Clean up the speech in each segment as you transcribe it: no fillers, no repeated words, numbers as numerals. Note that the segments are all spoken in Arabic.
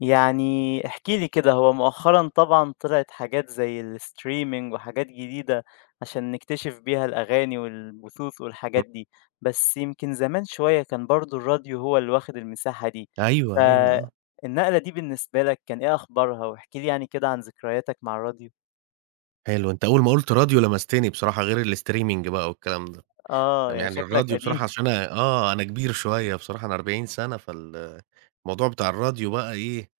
يعني احكِ لي كده، هو مؤخرًا طبعًا طلعت حاجات زي الstreaming وحاجات جديدة عشان نكتشف بيها الأغاني والبثوث والحاجات إمم. دي، بس يمكن زمان شوية كان برضه الراديو هو اللي واخد المساحة دي، أيوه، أيوه آه. فالنقلة دي بالنسبة لك كان إيه أخبارها؟ واحكِ لي يعني كده عن ذكرياتك مع الراديو. حلو، أنت أول ما قُلت راديو لمستني بصراحة غير الstreaming بقى والكلام ده. آه، تم يعني يعني شكلك الراديو بصراحة قديم، عشان أنا أنا كبير شوية بصراحة، أنا 40 سَنة، فالموضوع بتاع الراديو بقى إيه،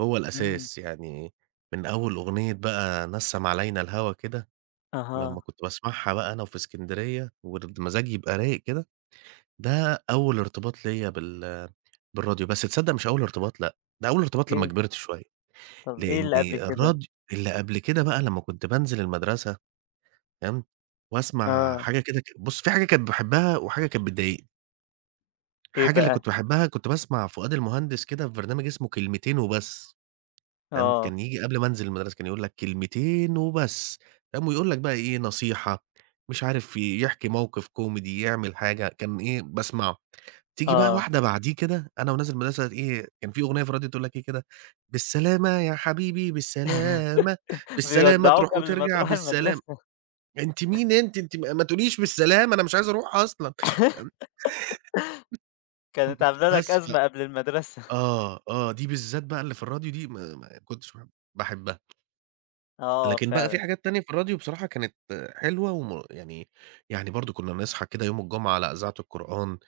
هو إمم، الأساس. من أول أغنية بقى نَسَّم علينا الهوا كده، ولمّا أها، كنت باسمعها بقى أنا وفي إسكندرية والمزاج يبقى رايق كده، ده أول ارتباط ليّا بالراديو. بس تصدّق مش أول ارتباط لأ، ده أول ارتباط لمّا إيه، كبرت شوية. طَب إيه لإن اللي قبل كده؟ الراديو اللي قبل كده بقى لمّا كنت بانزل المدرسة تمام، وأسمع آه، حاجة كده بُص في حاجة كانت باحبها وحاجة كانت بتضايقني، إيه الحاجة اللي بقى؟ كنت باحبها كنت باسمع فؤاد المهندس كده في برنامج اسمه كلمتين وبس. تمام، آه، كان ييجي قبل ما أنزل المدرسة كان يقول لك كلمتين وبس. تمام، ويقول لك بقى إيه نصيحة، مش عارف يحكي موقف كوميدي، يعمل حاجة، كان إيه باسمعه. تيجي بقى آه، واحدة بعديه كده، أنا ونازل المدرسة إيه، كان في أغنية في الراديو تقول لك إيه كده، بالسلامة يا حبيبي بالسلامة، بالسلامة تروح بيودّعوك قبل ما وترجع تروح بالسلام، المدرسة. أنتِ مين أنتِ؟ أنتِ ما تقوليش بالسلامة، أنا مش عايز أروح أصلًا. كانت عاملة لك بس ف أزمة قبل المدرسة. دي بالذات بقى اللي في الراديو دي ما كنتش ب باحبها، آه لكن بقى في فعلًا. حاجات تانية في الراديو بصراحة كانت حلوة وم يعني يعني برضه كنا نصحى كده يوم الجمعة على إذاعة القرآن،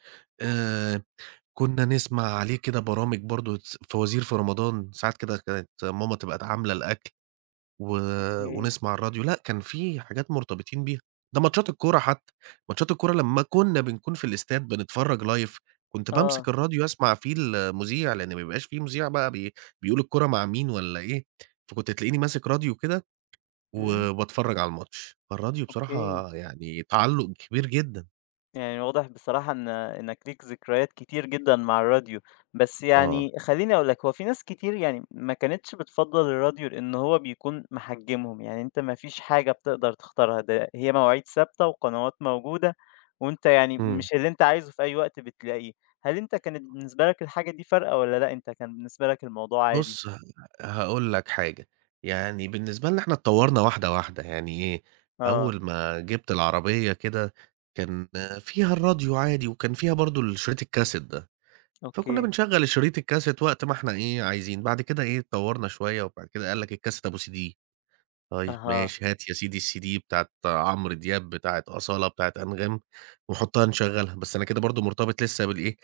آآ كنا نسمع عليه كده برامج برضه فوازير في رمضان، ساعات كده كانت ماما تبقى عاملة الأكل و إمم. ونسمع على الراديو، لأ كان في حاجات مرتبطين بيها، ده ماتشات الكورة حتى، ماتشات الكورة لمّا كنا بنكون في الاستاد بنتفرّج live كنت بامسك آه. الراديو أسمع فيه المذيع، لإن ما بيبقاش في مذيع بقى بيقول الكورة مع مين والّا إيه، فكنت تلاقيني ماسك راديو كده إمم، و وباتفرّج على الماتش، فالراديو أوكي. بصراحة يعني تعلُّق كبير جدًا. يعني واضح بصراحة إنّك ليك ذكريات كتير جدًا مع الراديو. بس آه، يعني خلّيني أقول لك، هو في ناس كتير يعني ما كانتش بتفضّل الراديو لإن هو بيكون محجّمهم، يعني أنت ما فيش حاجة بتقدر تختارها، ده هي مواعيد ثابتة وقنوات موجودة وأنت يعني إمم. مش اللي أنت عايزه في أي وقت بتلاقيه. هل أنت كانت بالنسبة لك الحاجة دي فارقة والّا لأ، أنت كان بالنسبة لك الموضوع عادي؟ بُص، هاقول لك حاجة، يعني بالنسبة لنا إحنا اتطوّرنا واحدة، واحدة، يعني إيه، آه، أول ما جِبت العربية كده كان فيها الراديو عادي وكان فيها برضه الشريط الكاسيت ده، فكُنّا أوكي. بنشغّل الشريط الكاسيت وقت ما إحنا إيه، عايزين، بعد كده إيه، اتطوّرنا شوية وبعد كده قال لك الكاسيت أبو CD. طيب أها، ماشي، هات يا سيدي الCD بتاعة عمرو دياب، بتاعة أصالة، بتاعة أنغام، وحُطّها نشغّلها، بس أنا كده برضه مرتبط لسه بالإيه،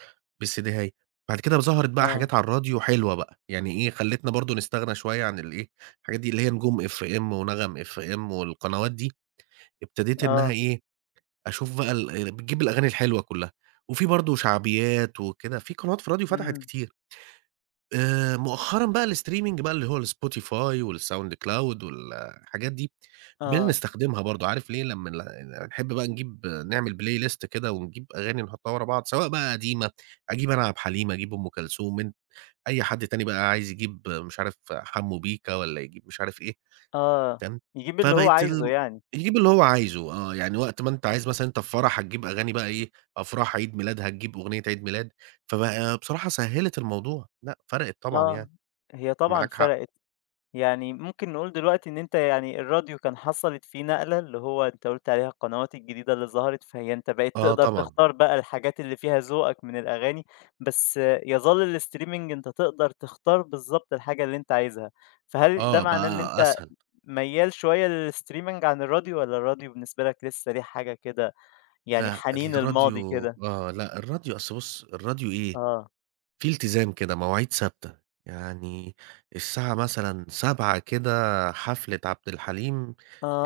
بالCD هايل. بعد كده ظهرت بقى آه. حاجات على الراديو حلوة بقى، يعني إيه، خلّتنا برضه نستغنى شوية عن الإيه، الحاجات دي اللي هي نجوم FM ونغم FM والقنوات دي، ابتديت إنها آه، إيه، أشوف بقى بتجيب الأغاني الحلوة كُلّها، وفي برضه شعبيات وكده، في قنوات في الراديو فتحت إمم، كتير. مؤخرًا بقى الstreaming بقى اللي هو الSpotify والSoundCloud والحاجات دي، بقينا آه، نستخدمها برضه، عارف ليه؟ لمّا نحب بقى نجيب نعمل play list كده ونجيب أغاني نحطها ورا بعض، سواء بقى قديمة، أجيب أنا عبد الحليم، أجيب أم كلثوم، أي حد تاني بقى عايز يجيب مش عارف حمو بيكا والّا يجيب مش عارف إيه، آه، فاهم؟ يجيب اللي هو فبقيت عايزه ال يعني، يجيب اللي هو عايزه آه، يعني وقت ما أنت عايز مثلًا أنت في فرح هتجيب أغاني بقى إيه، أفراح عيد ميلاد هتجيب أغنية عيد ميلاد، فبقى بصراحة سهّلت الموضوع، لأ فرقت طبعًا آه، يعني. هي طبعًا معاك حق. فرقت، يعني ممكن نقول دلوقتي إن أنت يعني الراديو كان حصلت فيه نقلة، اللي هو أنت قُلت عليها القنوات الجديدة اللي ظهرت، فهي أنت بقيت آه تقدر طبعًا، تختار بقى الحاجات اللي فيها ذوقك من الأغاني، بس يظل الstreaming أنت تقدر تختار بالضبط الحاجة اللي أنت عايزها، فهل ده آه معناه إن بقى أنت أسهل. ميّال شوية للstreaming عن الراديو والّا الراديو بالنسبة لك لسه ليه حاجة كده يعني لأ حنين الماضي الراديو كده؟ لأ الراديو أصل بُص، الراديو إيه، آه، في التزام كده، مواعيد ثابتة، يعني الساعة مثلًا 19:00 كده حفلة عبد الحليم،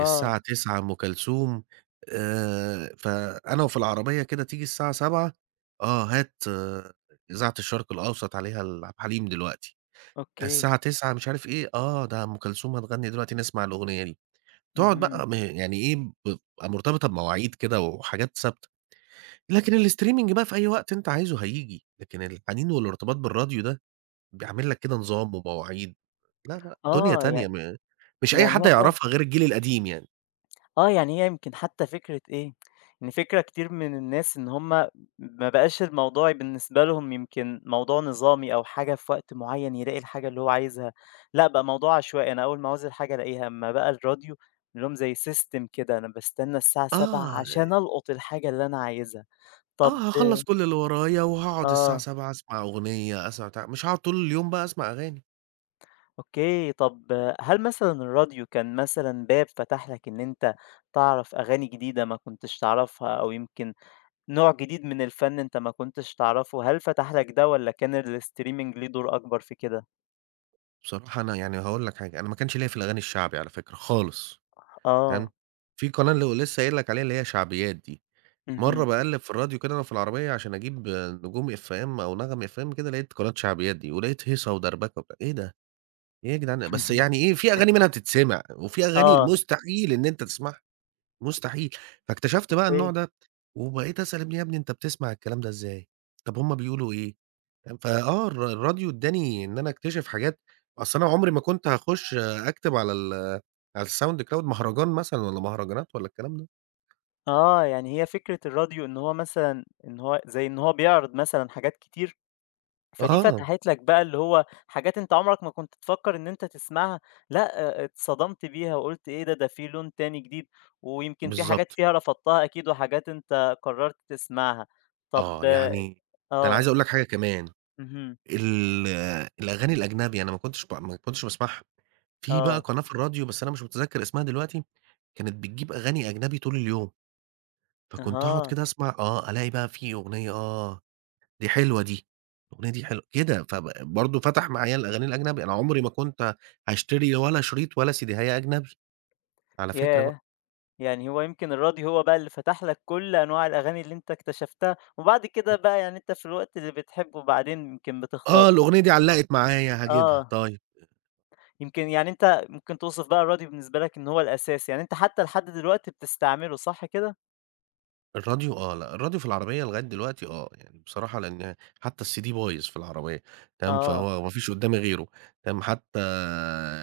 الساعة 21:00 أم كلثوم، فأنا وفي العربية كده تيجي الساعة 19:00 آه هات آه، إذاعة الشرق الأوسط عليها عبد الحليم دلوقتي، أوكي، الساعة 21:00 مش عارف إيه، آه ده أم كلثوم هتغني دلوقتي نسمع الأغنية دي. تقعد اهم. بقى م يعني إيه، بتبقى مرتبطة بمواعيد كده وحاجات ثابتة، لكن الstreaming بقى في أي وقت أنت عايزه هييجي، لكن الحنين والارتباط بالراديو ده بيعمل لك كده نظام ومواعيد، لا، لا، دنيا آه، تانية يعني مش أي يعني حد هي فعلًا هيعرفها غير الجيل القديم يعني. آه، يعني هي يمكن حتى فكرة إيه، إن فكرة كتير من الناس إن هم ما بقاش الموضوع بالنسبة لهم يمكن موضوع نظامي أو حاجة في وقت معيّن يلاقي الحاجة اللي هو عايزها، لأ بقى موضوع عشوائي، أنا أول ما عاوز الحاجة ألاقيها، أمّا بقى الراديو لهم زي system كده، أنا باستنى الساعة 19:00 آه، عشان ألقط الحاجة اللي أنا عايزها. طب هاخلّص كل اللي ورايا وهاقعد الساعة آه. 19:00 أسمع أغنية، أسمع بتاع، مش هاقعد طول اليوم بقى أسمع أغاني. أوكي، طَب هل مثلًا الراديو كان مثلًا باب فتح لك إن أنت تعرف أغاني جديدة ما كنتش تعرفها أو يمكن نوع جديد من الفن أنت ما كنتش تعرفه، هل فتح لك ده والّا كان الstreaming ليه دور أكبر في كده؟ بصراحة أنا يعني هاقول لك حاجة، أنا ما كانش ليّا في الأغاني الشعبي على فكرة خالص. تمام، آه، في قناة اللي هو لسه قايل لك عليها اللي هي شعبيات دي، مرّة اهم. باقلّب في الراديو كده أنا في العربية عشان أجيب نجوم FM أو نغم FM كده لقيت قناة شعبيات دي، ولقيت هيصة ودربكة وبتاع، إيه ده! إيه يا جدعان بس يعني إيه في أغاني منها بتتسمع، وفي أغاني آه، مستحيل إن أنت تسمعها مستحيل، فاكتشفت بقى النوع أوكي. ده، وبقيت أسأل ابني: "يا ابني أنت بتسمع الكلام ده إزاي؟ طب هُم بيقولوا إيه؟" فآه الراديو ادّاني إن أنا أكتشف حاجات، أصل أنا عمري ما كنت هاخش أكتب على الSound Cloud مهرجان مثلًا والّا مهرجانات والّا الكلام ده. آه، يعني هي فكرة الراديو إن هو مثلًا إن هو زي إن هو بيعرض مثلًا حاجات كتير؟ فدي آه، فتحت لك بقى اللي هو حاجات أنت عمرك ما كنت تفكّر إن أنت تسمعها، لأ اتصدمت بيها وقُلت إيه ده، ده في لون تاني جديد، ويمكن في حاجات بالضبط، فيها رفضتها أكيد وحاجات أنت قررت تسمعها. طب آه، يعني ده أنا عايز آه، أقول لك حاجة كمان، اهم، ال الأغاني الأجنبي أنا ما كنتش باسمعها، في بقى آه، قناة في الراديو بس أنا مش متذكر اسمها دلوقتي، كانت بتجيب أغاني أجنبي طول اليوم. فكنت أقعد أها، كده أسمع آه، ألاقي بقى في أغنية آه، دي حلوة دي، الأغنية دي حلوة، كده برضه فتح معايا الأغاني الأجنبي، أنا عمري ما كنت هاشتري ولا شريط ولا سيديهاية أجنبي، على فكرة بقى. ياه! يعني هو يمكن الراديو هو بقى اللي فتح لك كل أنواع الأغاني اللي أنت اكتشفتها، وبعد كده بقى يعني أنت في الوقت اللي بتحبه بعدين يمكن بتختار. آه، الأغنية دي علّقت معايا هاجيبها، آه. طيب. يمكن يعني أنت ممكن توصف بقى الراديو بالنسبة لك إن هو الأساس، يعني أنت حتى لحد دلوقتي بتستعمله صح كده؟ الراديو آه، لأ الراديو في العربية لغاية دلوقتي آه، يعني بصراحة لإن حتى الCD بايظ في العربية، تمام، آه، فهو ما فيش قدّامي غيره، تمام، حتى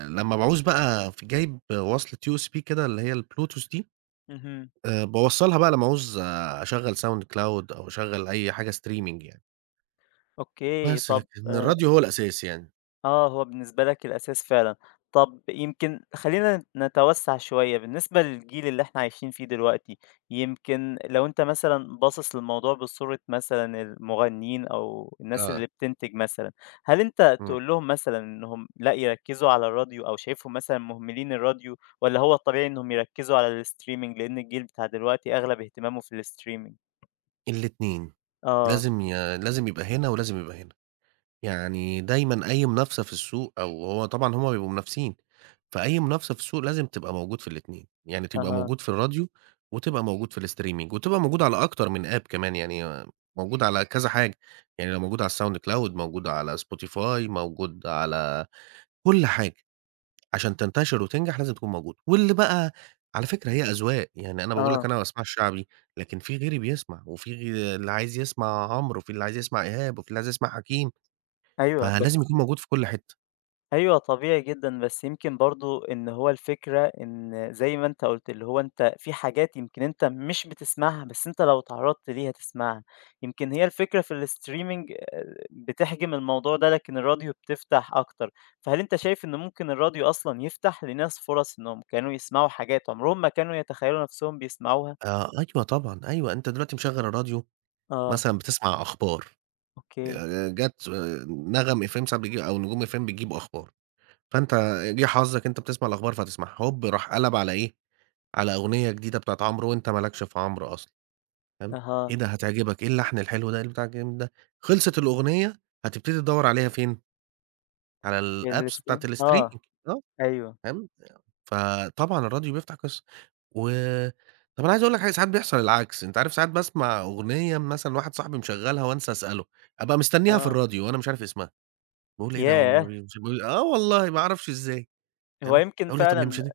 لمّا باعوز بقى جايب وصلة USB كده اللي هي البلوتوث دي، اهم، باوصّلها بقى لمّا عاوز أشغّل sound cloud أو أشغّل أي حاجة streaming يعني، أوكي، بس طب لكن آه، الراديو هو الأساس يعني، آه، هو بالنسبة لك الأساس فعلًا. طَب يمكن خلّينا نتوسّع شوية، بالنسبة للجيل اللي إحنا عايشين فيه دلوقتي، يمكن لو أنت مثلًا باصص للموضوع بصورة مثلًا المغنيين أو الناس آه، اللي بتنتج مثلًا، هل أنت إمم، تقول لهم مثلًا إنهم لأ يركّزوا على الراديو أو شايفهم مثلًا مهملين الراديو والّا هو الطبيعي إنهم يركّزوا على الstreaming لإن الجيل بتاع دلوقتي أغلب اهتمامه في الstreaming؟ الاتنين، آه، لازم يبقى هنا ولازم يبقى هنا، يعني دايمًا أي منافسة في السوق أو هو طبعًا هُم بيبقوا منافسين، فأي منافسة في السوق لازم تبقى موجود في الاتنين، يعني تبقى أها، موجود في الراديو وتبقى موجود في الstreaming وتبقى موجود على أكتر من app كمان يعني موجود على كذا حاجة، يعني لو موجود على الsound cloud موجود على spotify موجود على كل حاجة. عشان تنتشر وتنجح لازم تكون موجودة، واللي بقى على فكرة هي أذواق، يعني أنا باقول لك آه، أنا ما باسمعش شعبي، لكن في غيري بيسمع، وفي غي اللي عايز يسمع عمرو، وفي اللي عايز يسمع إيهاب، وفي اللي عايز يسمع حكيم، أيوه، فلازم بس يكون موجود في كل حتة. أيوه طبيعي جدًا، بس يمكن برضه إن هو الفكرة إن زي ما أنت قُلت، اللي هو أنت في حاجات يمكن أنت مش بتسمعها، بس أنت لو اتعرّضت ليها تسمعها. يمكن هي الفكرة في الstreaming بتحجم الموضوع ده، لكن الراديو بتفتح أكتر. فهل أنت شايف إن ممكن الراديو أصلًا يفتح لناس فرص إنهم كانوا يسمعوا حاجات عمرهم ما كانوا يتخيلوا نفسهم بيسمعوها؟ آه، أيوه طبعًا، أيوه أنت دلوقتي مشغّل الراديو آه، مثلًا بتسمع أخبار، أوكي، جات نغم FM ساعات بتجيب أو نجوم FM بتجيب أخبار، فأنت جِه حظك أنت بتسمع الأخبار فتسمعها، هوب راح قلب على إيه، على أغنية جديدة بتاعة عمرو وأنت ما لكش في عمرو أصلًا. تمام، أها، إيه ده هتعجبك، إيه اللحن الحلو ده، إيه البتاع الجامد ده، خلصت الأغنية هتبتدي تدوّر عليها فين، على الapps بتاعة آه، الstreaming آه، أيوه، فاهم، فطبعًا الراديو بيفتح قصة، و طب أنا عايز أقول لك حاجة، ساعات بيحصل العكس، أنت عارف ساعات باسمع أغنية مثلًا واحد صاحبي مشغّلها وأنسى أسأله، أبقى مستنيها في آه، الراديو وأنا مش عارف اسمها، باقول إيه ده هو م ياه! آه والله ما أعرفش إزاي، هو تمام، يمكن أقول إيه طب هي مش فعلًا هت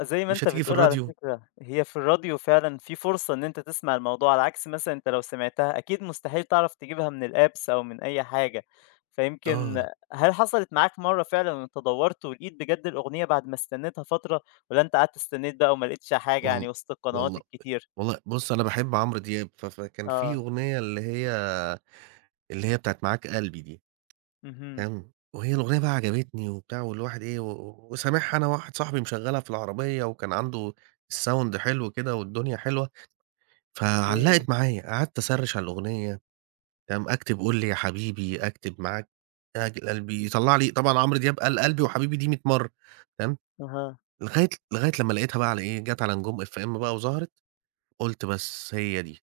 زي ما مش أنت هتيجي في بتقول على الراديو، فكرة، هي في الراديو فعلًا في فرصة إن أنت تسمع الموضوع، على عكس مثلًا أنت لو سمعتها أكيد مستحيل تعرف تجيبها من الapps أو من أي حاجة، فيمكن آه هل حصلت معاك مرّة فعلًا إن أنت دَوّرت ولقيت بجد الأغنية بعد ما استنيتها فترة، والّا أنت قعدت استنيت بقى وما لقيتش حاجة وال يعني وسط القنوات والله الكتير؟ والله بُص أنا باحب عمرو دياب، فكان في آه، أغنية اللي هي بتاعة معاك قلبي دي، اهم، فاهم، وهي الأغنية بقى عجبتني وبتاع والواحد إيه، و و وسامعها أنا وواحد صاحبي مشغّلها في العربية وكان عنده الsound حلو كده والدنيا حلوة، أوكي، فعلّقت معايا، قعدت أسرِّش على الأغنية، فاهم، أكتب قُل لي يا حبيبي، أكتب معاك أجل قلبي، يطلّع لي طبعًا عمرو دياب قال قلبي وحبيبي دي 100 مرّة، فاهم، أها، لغاية لمّا لقيتها بقى على إيه، جات على نجوم FM بقى وظهرت، قُلت بس هي دي.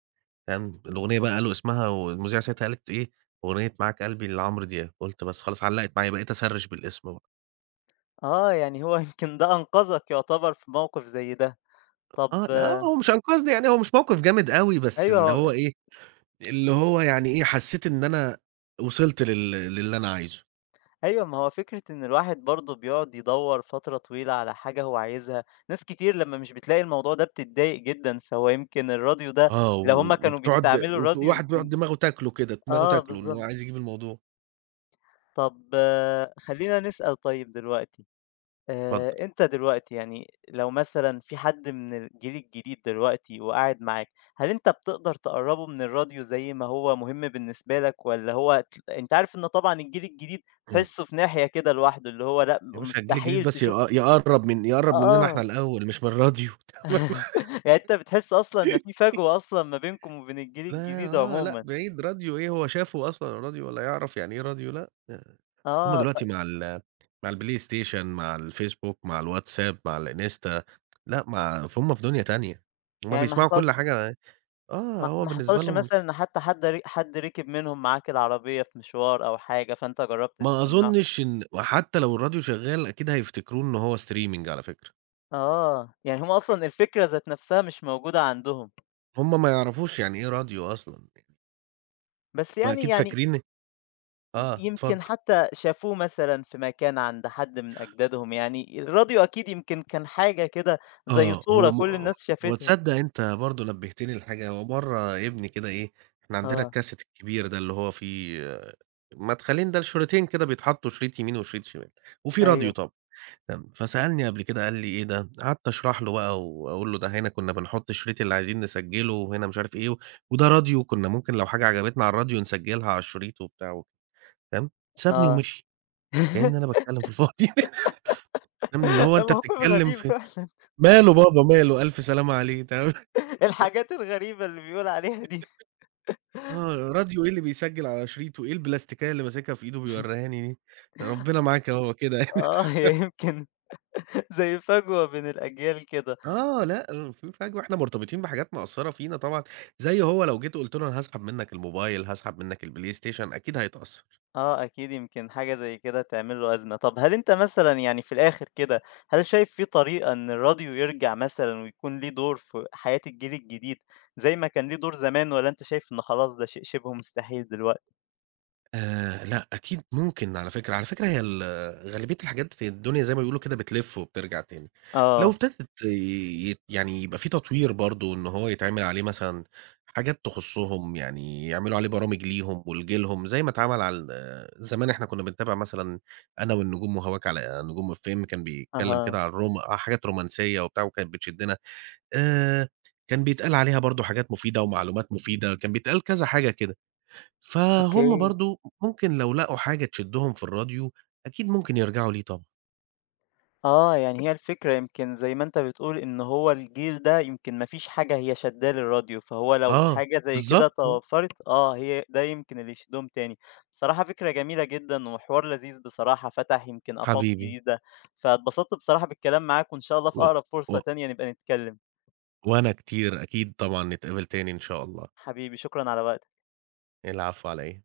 فاهم، الأغنية بقى قالوا اسمها والمذيعة ساعتها قالت إيه، أغنية "معاك قلبي" لعمرو دياب، قُلت بس خلاص علّقت معايا، بقيت أسرِّش بالاسم بقى. آه، يعني هو يمكن ده أنقذك يعتبر في موقف زي ده. طب آه، لأ آه، هو مش أنقذني يعني، هو مش موقف جامد أوي، بس أيوه اللي هو هو إيه، اللي هو يعني إيه، حسّيت إن أنا وصلت للي أنا عايزه. أيوه، ما هو فكرة إن الواحد برضه بيقعد يدوّر فترة طويلة على حاجة هو عايزها، ناس كتير لمّا مش بتلاقي الموضوع ده بتتضايق جدًا، فهو يمكن الراديو ده آه، و لو هُم و كانوا وبتقعد بيستعملوا الراديو الواحد بيقعد يمكن دماغه تاكله كده، دماغه آه تاكله إن هو بالضبط. عايز يجيب الموضوع. طب آه، خلّينا نسأل طيب دلوقتي، اتفضّل. أنت دلوقتي يعني لو مثلًا في حد من الجيل الجديد دلوقتي وقاعد معاك، هل أنت بتقدر تقرّبه من الراديو زي ما هو مهم بالنسبة لك والّا هو أنت عارف إن طبعًا الجيل الجديد إمم. تحسّه في ناحية كده لوحده، اللي هو لأ، يا باشا الجيل الجديد مستحيل بس يقرّب يقرّب مننا إحنا آه، الأول مش من الراديو. يعني أنت بتحس أصلًا إن في فجوة أصلًا ما بينكم وبين الجيل لا الجديد آه، لأ عمومًا، بعيد راديو إيه هو شافه أصلًا الراديو والّا يعرف يعني إيه راديو لأ، هُم آه، دلوقتي مع البلاي ستيشن مع الفيسبوك مع الواتساب مع الإنستا لأ مع فهُم في دنيا تانية، هُم يعني ما بيسمعوا كل حصلش حاجة آه، ما هو ما بالنسبة حصلش لهم مثلًا إن حتى حد ر حد ركب منهم معاك العربية في مشوار أو حاجة، فأنت جرّبت ما تسمّعه أظنش إن وحتى لو الراديو شغال أكيد هيفتكروه إن هو streaming على فكرة، آه، يعني هم أصلًا الفكرة ذات نفسها مش موجودة عندهم، هُم ما يعرفوش يعني إيه راديو أصلًا، بس هُم يعني أكيد يعني فاكرين آه، يمكن اتفضل. حتى شافوه مثلًا في مكان عند حد من أجدادهم، يعني الراديو أكيد يمكن كان حاجة كده زي آه، هو صورة م كل آه، الناس هو شافتها. تصدّق أنت برضه نبّهتني لحاجة، هو مرّة ابني كده إيه، إحنا عندنا آه، الكاسيت الكبير ده اللي هو فيه آه، مدخلين ده لشريطين كده بيتحطّوا شريط يمين وشريط شمال، وفيه راديو أيوه، طبعًا، تمام، فسألني قبل كده قال لي: "إيه ده؟" قعدت أشرح له بقى وأقول له: "ده هنا كُنّا بنحُط الشريط اللي عايزين نسجّله وهنا مش عارف إيه، و- وده راديو كُنّا ممكن لو حاجة عجبتنا على الراديو نسجّلها على الشريط،" وبتاع تمام، سابني آه. ومشي، كإن أنا باتكلّم في الفاضي، فاهم، اللي هو ده أنت موقف بتتكلّم غريب في فعلًا، "ماله بابا ماله، ألف سلامة عليه." تمام. الحاجات الغريبة اللي بيقول عليها دي. آه، راديو إيه اللي بيسجّل على شريطه، إيه البلاستيكاية اللي ماسكها في إيده بيورّيهاني دي، ربنا معاك أهو كده يعني. آه، هي يمكن زي فجوة بين الأجيال كده. آه، لأ في فجوة إحنا مرتبطين بحاجات مأثّرة فينا طبعًا، زي هو لو جيت قُلت له أنا هاسحب منّك الموبايل، هاسحب منّك البلاي ستيشن أكيد هيتأثّر. آه، أكيد يمكن حاجة زي كده تعمل له أزمة. طب هل أنت مثلًا يعني في الآخر كده، هل شايف في طريقة إن الراديو يرجع مثلًا ويكون ليه دور في حياة الجيل الجديد زي ما كان ليه دور زمان والّا أنت شايف إن خلاص ده شيء شبه مستحيل دلوقتي؟ لأ، أكيد ممكن على فكرة، على فكرة هي ال غالبية الحاجات في الدنيا زي ما بيقولوا كده بتلِف وبترجع تاني، لو آه، ابتدت يعني يبقى في تطوير برضه إن هو يتعمل عليه مثلًا حاجات تخصّهم، يعني يعملوا عليه برامج ليهم ولجيلهم زي ما اتعمل على ال زمان إحنا كنا بنتابع مثلًا أنا والنجوم وهواك على نجوم FM كان بيتكلم أها، كده عن آه، حاجات رومانسية وبتاع وكانت بتشدنا، آآ كان بيتقال عليها برضه حاجات مفيدة ومعلومات مفيدة، كان بيتقال كذا حاجة كده. فهُم أوكي. برضه ممكن لو لقوا حاجة تشدّهم في الراديو، أكيد ممكن يرجعوا ليه طبعًا. آه، يعني هي الفكرة يمكن زي ما أنت بتقول إن هو الجيل ده يمكن ما فيش حاجة هي شادّاه للراديو، فهو لو آه، حاجة زي كده بالضبط، توفّرت آه، هي ده يمكن اللي يشدّهم تاني. بصراحة فكرة جميلة جدًا وحوار لذيذ بصراحة، فتح يمكن آفاق حبيبي جديدة، فاتبسطت بصراحة بالكلام معاك وإن شاء الله و في أقرب فرصة و تانية نبقى نتكلّم. وأنا كتير، أكيد طبعًا نتقابل تاني إن شاء الله. حبيبي شكرًا على وقتك. العفو على إيه.